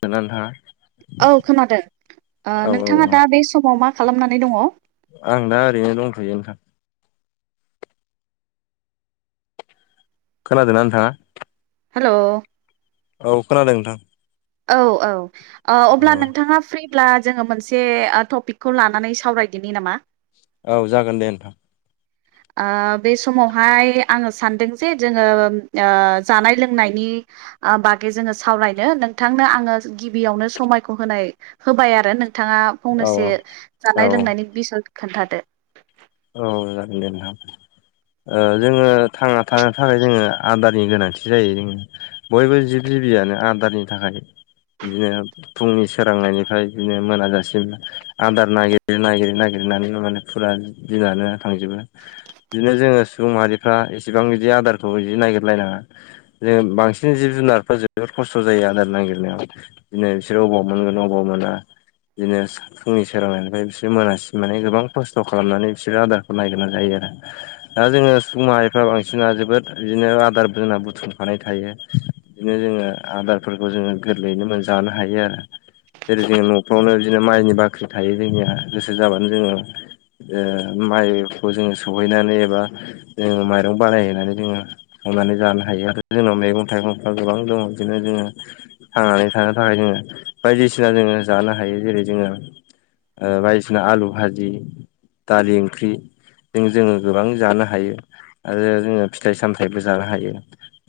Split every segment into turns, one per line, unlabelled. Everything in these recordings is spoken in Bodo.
दोंना नोंथाङा।
औ खोनादों
औ
नोंथाङा
औ औ
दा बे समाव मा खालामनानै दङ।
आं दा ओरैनो दंथयो नोंथां। खोनादोंना नोंथाङा।
हेल
औ खोनादों नोंथां
औ औ
औ
अब्ला नोंथाङा फ्रि। अब्ला जोङो मोनसे टपिकखौ लानानै सावरायदिनि नामा
औ जागोन दे नोंथां।
बे समावहाय आङो सानदों जे जोङो जानाय लोंनायनि बागै जोङो सावरायनो नोंथांनो आङो गिबियावनो समायखौ होनाय होबाय आरो नों बिथाङा
औ
फंनैसो
औ
जानाय लोंनायनि बिसय खोन्थादो
औ जागोन दे नोंथां जोङो थांना थानो थाखाय जोङो आदारनि गोनांथि जायो जो बयबो जि गबियानो आदारनि थाखाय बिदिनो फुंनि सोरांनायनिफ्राय बिदिनो मोनाजासिम आदार नागिरै नागिर नागिरो। लिरनानै माने फुरा दिनानो थांजोबो बिदिनो जोङो सुबुं माहारिफ्रा एसेबां बिदि आदारखौ बिदि नायगिरलायनाङा जे बांसिन जिब जुनारफ्रा जोबोद खस्थ' जायो आदार नागिरनायाव बिदिनो बिसोर बबाव मोन बौ मोना बिदिनो फुंनि सोलोंनायनिफ्राय बिसोर मोनासि माने गोबां खस्थ' खालामनानै बिसोर आदारखौ नायग्रोना जायो आरो दा जोङो सुबुं माहायफ्रा बांसिना जोबोद बिदिनो आदारबोन बुथुमफानाय थायो बिदिनो जोङो आदारफोरखौ जोङो गोरलैयैनो जानो हायो आरो। जेरै जोंङो न'फ्रावनो बिदिनो माइनि बाख्रि थायो जोंनिया गोसो जाबानो जोङो। माइखौ जोङो सहैनानै एबा जोङ माइरं बानायहैनानै जोङो होनानै जानो हायो आरो जोंनाव मैगं थाइगंफ्रा गोबां दङ बिदिनो जोङो थांनानै थानो थाखाय जोङो। बायदिसिना जोङो जानो हायो जेरै जोङो बायदिसिना आलु भाजि। दालि ओंख्रि। जों जोङो गोबां जानो हायो आरो जोङो फिथाइ सामथायाइबो जानो हायो।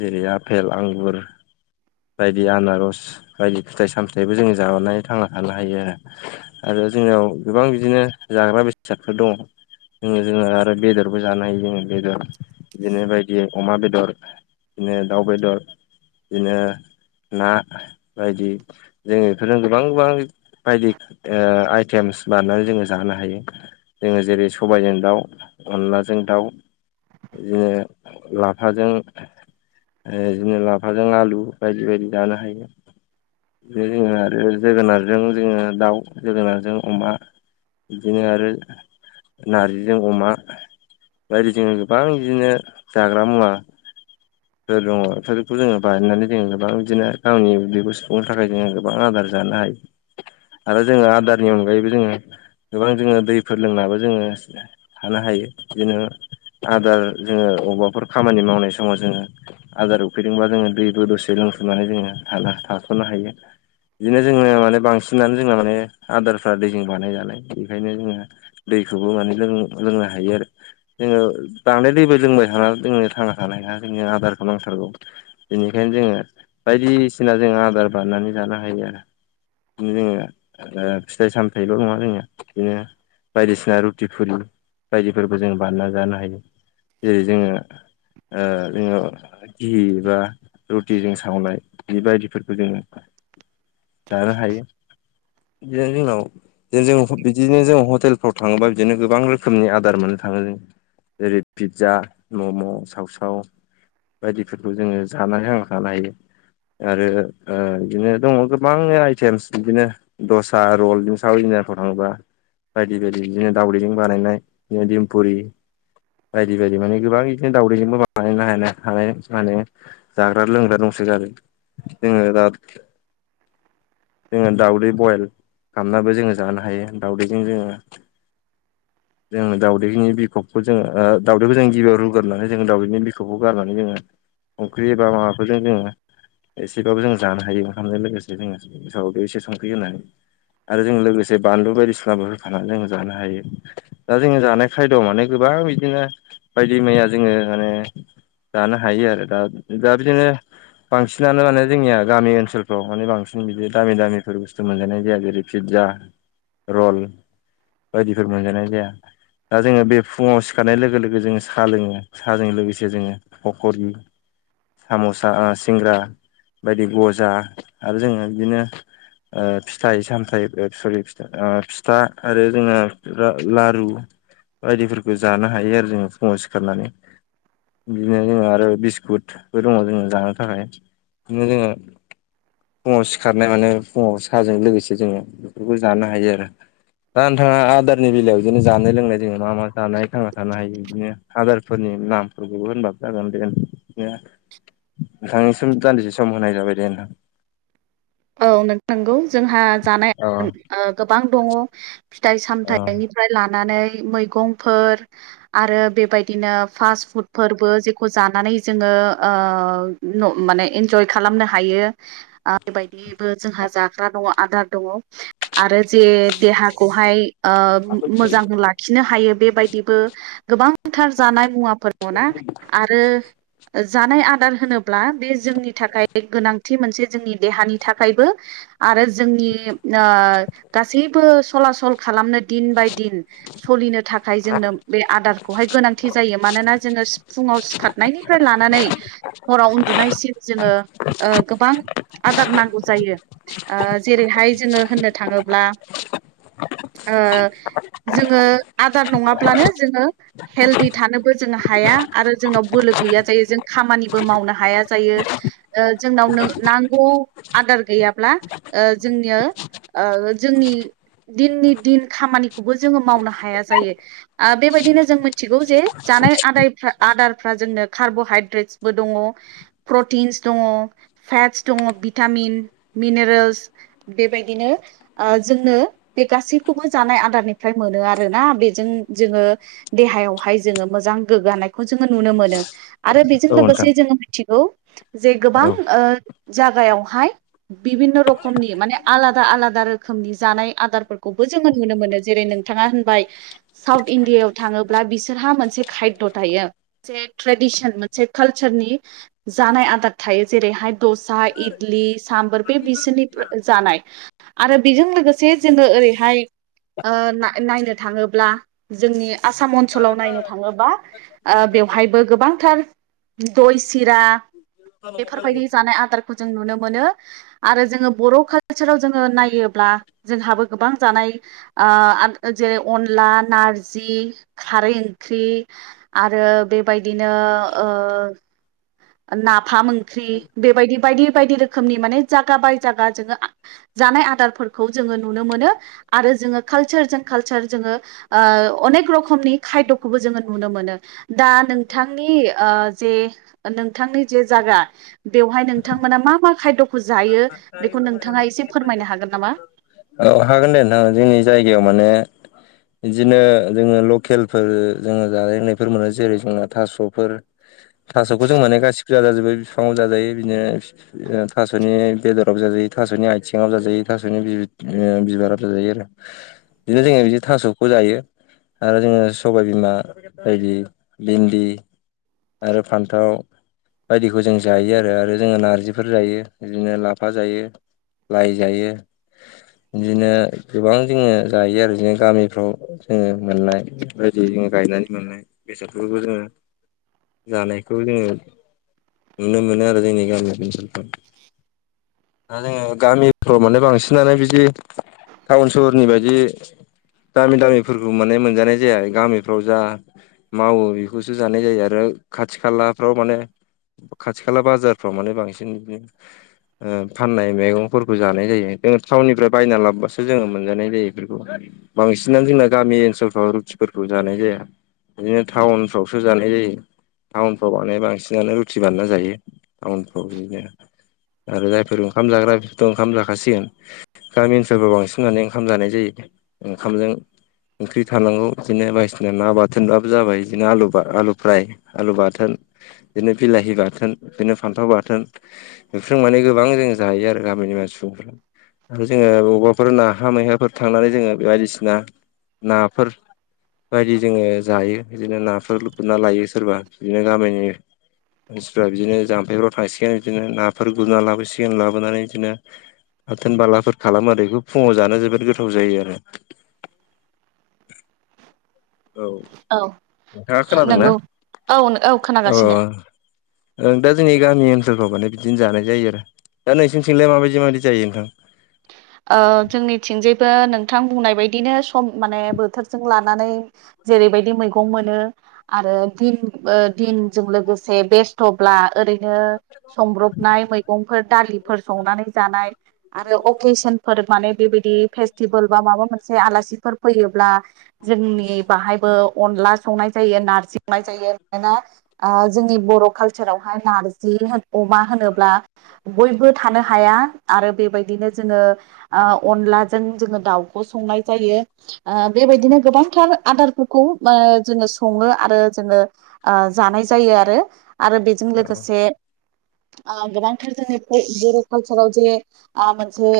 जेरै आपेल आंगुर बायदि आनारस बायदि फिथाइ सामथायाइबो जोङो जानानै थांना थानो हायो आरो आरो। जोंनाव गोबां बिदिनो जाग्रा बेसादफोर दङ। जों जोङो आरो बेदरबो जानो हायो जोङो बेदर बिदिनो बायदि अमा बेदर। बिदिनो दाउ बेदर बिनो। ना बायदि जोङो बेफोरजों गोबां गोबां बायदि आइटेम बानायनै जोङो जानो हायो जोङो जेरै सबायजों दाउ अनलाजों दाउ। बिदिनो लाफाजों। बिदिनो लाफाजों आलु बायदि बायदि जानो हायो बे जों आरो जोगोनारजों जोङो दाउ जोगोनारजों अमा। बिदिनो आरो नारजिजों अमा बेदि जोङो गोबां बिदिनो जाग्रा मुवा फोर दङ बेफोरखौ जोङो बानायनानै जोङो गोबां बिदिनो गावनि उदैखौ सुफुंनो थाखाय जोङो गोबां आदार जानो हायो आरो जोङो आदारनि अनगायैबो जोङो दै फोर लोंनाबो जोङो थानो हायो बिदिनो आदार जोङो अबेबाफोर खामानि मावनाय समाव जोङो आदार उखैदोंबा जोङो दैबो दसे लों लोंसनानै जोङो थ थाथ'नो हायो। बिदिनो जोङो माने बांसिनानो जोंहा माने आदारफ्रा दैजों बानायजानाय बेखायनो जोङो दैखौबो माने लोंनो हायो आरो जोङो बांद्राय दैबो लोंबाय हानानै लोंनो थांना थानो जोंनो आदारखौ नांथारगौ बेनिखायनो जोङो बायदिसिना जों आदार बायनानै जानो हायो आरो। बिदिनो जोङो फिथाइ सामथायाइल' नङा जोंनिया बिदिनो बायदिसिना रुटि फुरि बायदिफोरबो जों बानायना जानो हायो जेरै जोङो ओ जोङो धि बा रुटिजों सावनाय बेबायदिफोरखौ जोङो
[inaudible]
जानो हायो बिदिनो जोंनाव जों बिदिनो जों हटेल थाङोबा बिदिनो गोबां रोखोमनि आदार मोननो थाङो जों जेरै पिज्जा मम' सावसाव बायदिफोरखौ जोङो जानानै थांना थानो हायो। आरो ओ बिदिनो दङ गोबां आइटेमस बिदिनो दसा रल सावमिन फ्राव थाङोबा बायदि बायदि बिदिनो दावदैजों बानायनाय बिदिनो दिमपुरि बायदि बायदि माने गोबां बिदिनो दावदैजोंबो बानायनो हानाय हानाय माने जाग्रा लोंग्रा दंसयो ‌। जोङो दा जोङो दाउदै बयल खालामनानैबो जोङो जानो हायो दाउदैजों जोङो
[inaudible]
जोङो दाउदैनि बिखबखौ जोङो दाउदैखौ जों गबियाव रुगारनानै जोंङ दाउदैनि बिखबखौ गारनानै जोङो ओंख्रि एबा माबाफोरजों जोङो एसेबाबो जों जानो हायो ओंखामजों लोगोसे जोङो मसाव बे एसे संख्रै होननानै आरो जों लोगोसे बानलु बायदिसिनाफोर लानानै जों जानो हायो दा जोङो जानाय खायदआव माने गोबां बिदिनो बायदि मैया जोङो माने जानो हायो आरो दा दा बिदिनो बांसिनानो माने जोंनिया गामि ओनसोलफ्राव माने बांसिन बिदि दामि दामिफोर बुस्थु मोनजानाय जाया जेरै फि पिजा रल बायदिफोर मोनजानाय जाया। दा जोङो बे फुङाव सिखारनाय लोगो लोगो जो साहा लोङो साहाजों लोगोसे जोङो फखर साम'सा सिंग्रा बायदि गजा आरो जोङो बिदिनो ओ फिथाइ-सामथाय सरि फिथा आरो जोंहा लारु बायदिफोरखौ जानो हायो आरो जोङो फुङाव सिखारनानै बिदिनो जोङो आरो बिस्कुटबो दङ' जोङो जानो थाखाय बिदिनो जोङो फुङाव सिखारनाय माने फुङाव साहाजों लोगोसे जोङो बेफोरखौ जानो हायो आरो। दा नोंथाङा आदारनि बेलायाव बिदिनो जानाय लोंनाय जो मा मा जानाय थांना थानो हायो बिदिनो आदारफोरनि नाथुरखौबो होनबाबो जागोन दे नोंसोरनिया नोंथांनिसिम दान्दिसे सम होनाय जाबाय दे ‌।
औ नंगौ जोंहा जानाय
अ
ओ गोबां दङ।
अ
फिथाइ-सामथायाइनिफ्राय लानानै मैगंफोर आरो बेबायदिनो फास फुदफोरबो जेखौ जानानै जोङो ओ ओ न मानेइन्जय खालामनो हायो बेबाय बेबो जोंहा जाग्रा दङ' आदार दङ' आरो जे देहाखौहाय ओ मोजां लाखिनो हायो बेबायदिबो गोबांथार जानाय मुवा फोर दङ'ना आरो जानाय आदार होनोब्ला बे जोंनि थाखाय गोनांथि मोनसे जोंनि देहानि थाखायबो आरो जोंनि ओ गासैबो सलासल खालामनो दिन बाय दिन सलिनो थाखाय जोंनो बे आदारखौहाय गोनांथि जायो मानोना जोङो फुं ङाव सिखारनायनिफ्राय लानानै हराव उन्दुनायसिम जोङो ओ गोबां आदार नां ओ जेरैहाय जोङो होननो थाङोब्ला ओ जोङो आदार नङाब्लानो जोङो हेल्दि थानोबो जों हाया। आरो जोंनाव बोलो गैया जायो जों खामानिबो मावनो हाया जायो। ओ जोंनाव नांगौ आदार गैयाब्ला ओ जोंनिओ ओ जोंनि दिननि दिन खामानिखौबो जोङो मावनो हाया जायो। आ बेबायदिनो जों मिथिगौ जे जानाय आदायफ्रा आदारफ्रा जोंनो कार्ब'हाइद्रेटसबो दङ, प्रटिन्स दङ। फेटस दङ बि टामिन मिनेरेल्स बेबायदिनो ओ जोंनो बे गासैखौबो जानाय आदारनिफ्राय मोनो आरोना बेजों जोङो देहायावहाय जोङो मोजां गोग्गानायखौ जोङो नु नुनो मोनो आरो बेजों
औ नोंथां
लोगोसे जोङो मोनथिगौ जे गोबां
औ
ओ जागायाव हाय बिभिन्न' रोखमनि माने आलादा आलादा रोखोमनि जानाय आदारफोरखौबो जोङो नुनो मोन नो। जेरै नोंथाङा होनबाय साउथ इण्डियायाव थाङोब्ला बिसोरहा मोनसे खायद' थायो। से ट्रेडिसन मोनसे कालचारनि जानाय आदार थायो जेरैहाय दसा इद द्लि साम्बोर बे बिसोरनि जानाय आरो बेजों लोगोसे जोङो ओरैहाय ओ ना नायनो थाङोब्ला जोंनि आसाम अनसोलाव नायनो थाङोबा ओ बे बेवहायबो गोबांथार दय सिरा बेफोरबायदि जानाय आदारफोर जों नुनो मोनो आरो जोङो बर' कालसाराव जोङो नायोब्ला जोंहाबो गोबां जानाय आ जेरै अनला नारजि खारै ओंख्रि आरो ओ बेबायदिनो ओ नाफाम ओंख्रि बेबायदि बायदि बायदि रोखोमनि माने जागा बाय जाया जोङो जानाय आदारफोरखौ जोङो नुनो मोनो आरो जोङो कालसारजों कालसार जोङो ओ अनेक रखमनि खायदखौबो जोङो नुनो मोनो। दा नोंथांनि ओ जे नोंथांनि जे जागा बेवहाय नोंथां मोना मा मा खायद'खौ जायो बेखौ नोंथाङा एसे फोरमायनो हागोन नामा?
औ हागोन दे नोंथां जोंनि जायगायाव माने इदिनो जोङो लकेलफोर जोङो जानाय लोंनायफोर मोनो जेरै जोंना थास'फोर थास'खौ जों माने गासिबो जाजाजोबो बिफाङाव जाजायो बिदिनो ओ थास'नि बेदरावबो जाजायो। थास'नि आथिङाबो जाजायो थास'नि बि ओ बिबारो जाजायो आरो बिदिनो जोङो बिदि थास'खौ जायो। आरो जोङो सबाय बिमा बायदि भिन्दि आरो फान्थाव बायदिखौ जों जायो आरो आरो जोङो नारजिफोर जायो बिदिनो लाफा जायो। लाय जायो। इदिनो गोबां जोङो जायो आरो इदिनो गामिफ्राव जोङो मोननाय बेफोर बायदि जों गायनानै मोननाय बेसाद फोरखौ जोङो जानायखौ जोङो नुनो मोनो आरो जोंनि गामि ओनसोलफ्राव। दा जोङो गामिफ्राव माने बांसिनानो बिदि टाउन सहरनि बायदि दामि दामिफोरखौ माने मोनजानाय जाया गामिफ्राव जा मावो बेखौसो जानाय जायो आरो खाथि खालाफ्राव माने खाथि खाला बाजारफ्राव माने बांसिन ओ फाननाय मेगंफोरखौ जानाय जायो। जों थाउननिफ्रा बायना लाबोबासो जोङो मोनजानाय जायो बेफोरखौ बांसिनानो जोंना गामि ओनसोलफ्राव रुटिफोरखौ जानाय जाया। बिदिनो टाउनफ्रावसो जानाय जायो। टाउनफ्राव माने बांसिनानो रुथि बानायना जायो टाउनफ्राव बिदिनो आरो जायफोर ओंखाम जाग्रा बेफोरथ' ओंखाम जाखासिगोन। गामि ओनसोलफोराव बांसिननानै ओंखाम जानाय जायो ओंखामजों ओंख्रि थानांगौ बिदिनो बायदिसिना ना बाथोनाबो जाबाय बिदिनो आलु आलु फ्राय, आलु बाथोन बिदिनो बिलाहि बाथोन, बिदिनो फान्थाव बाथोन बेफोरजों माने गोबां जों जायो आरो गामि सुबुंफ्रा आरो जोङो बबेबाफोर नाहा मैहाफोर थांनानै जोङो बे बायदिसिना नाफोर बायदि जोङो जायो बिदिनो नाफोर गुरना लायो सोरबा बिदिनो गामिनि मानसिफ्रा बिदिनो जाम्फैफोराव थांसिगोन बिदिनो नाफोर गुरना लाबोसिगोन लाबोनानै बिदिनो बाथोन बाला खालामो आरो बेखौ फुङाव जानो जोबोद गोथाव जायो आरो औ नोंथाङा खोनादोंना
नंगौ औ औ
अ
खोनागासिनो
ओं दा जोंनि गामि ओनसोलफ्राव माने बिदिनो जानाय जायो आरो दा नोंसिनथिंलाय माबायदि माबायदि जायो नोंथां?
ओ जोंनिथिंजायबो नोंथां बुंनाय बायदिनो सम माने बोथोरजों लानानै जेरैबायदि मैगं मोनो आरो दिन दिनजों लोगोसे बेस्थ'ब्ला ओरैनो संब्रबनाय मैगंफोर दालिफोर संनानै जानाय आरो अकेसनफोर माने बेबायदि फेस्टिभेल बा माबा मोनसे आलासिफोर फैयोब्ला जोंनि बाहायबो अनला संनाय जायो नारजि‌ संनाय जायो मानोना ओ जोंनि बर' कालसारावहाय नारजि अमा होनोब्ला बयबो थानो हाया। आरो बेबायदिनो जोङो ओ अनलाजों जोङो दाउखौ संनाय जायो। ओ बेबायदिनो गोबांथार आदारफोरखौ जोङो सङो आरो जोङो ओ जानाय जायो आरो आरो बेजों
औ
लोगोसे ओ गोबांथार जोङो बर' कालचाराव जे ओ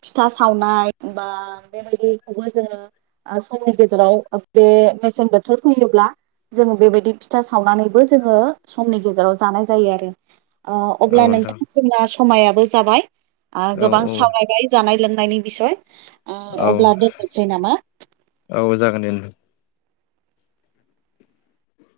फिथा सावनाय बा बेबायदिखौबो जोङो गेजेराव बे मेसें बोथोर फैयोब्ला जोङो बेबायदि फिथा सावनानैबो जोङो समनि गेजेराव जानाय जायो आरो अब्ला नोंथां जोंना समायाबो जाबाय
औ
गोबां सावरायबाय जानाय लोंनायनि बिसय
औ
अब्ला दोननोसै नामा
औ औ जागोन दे नोंथां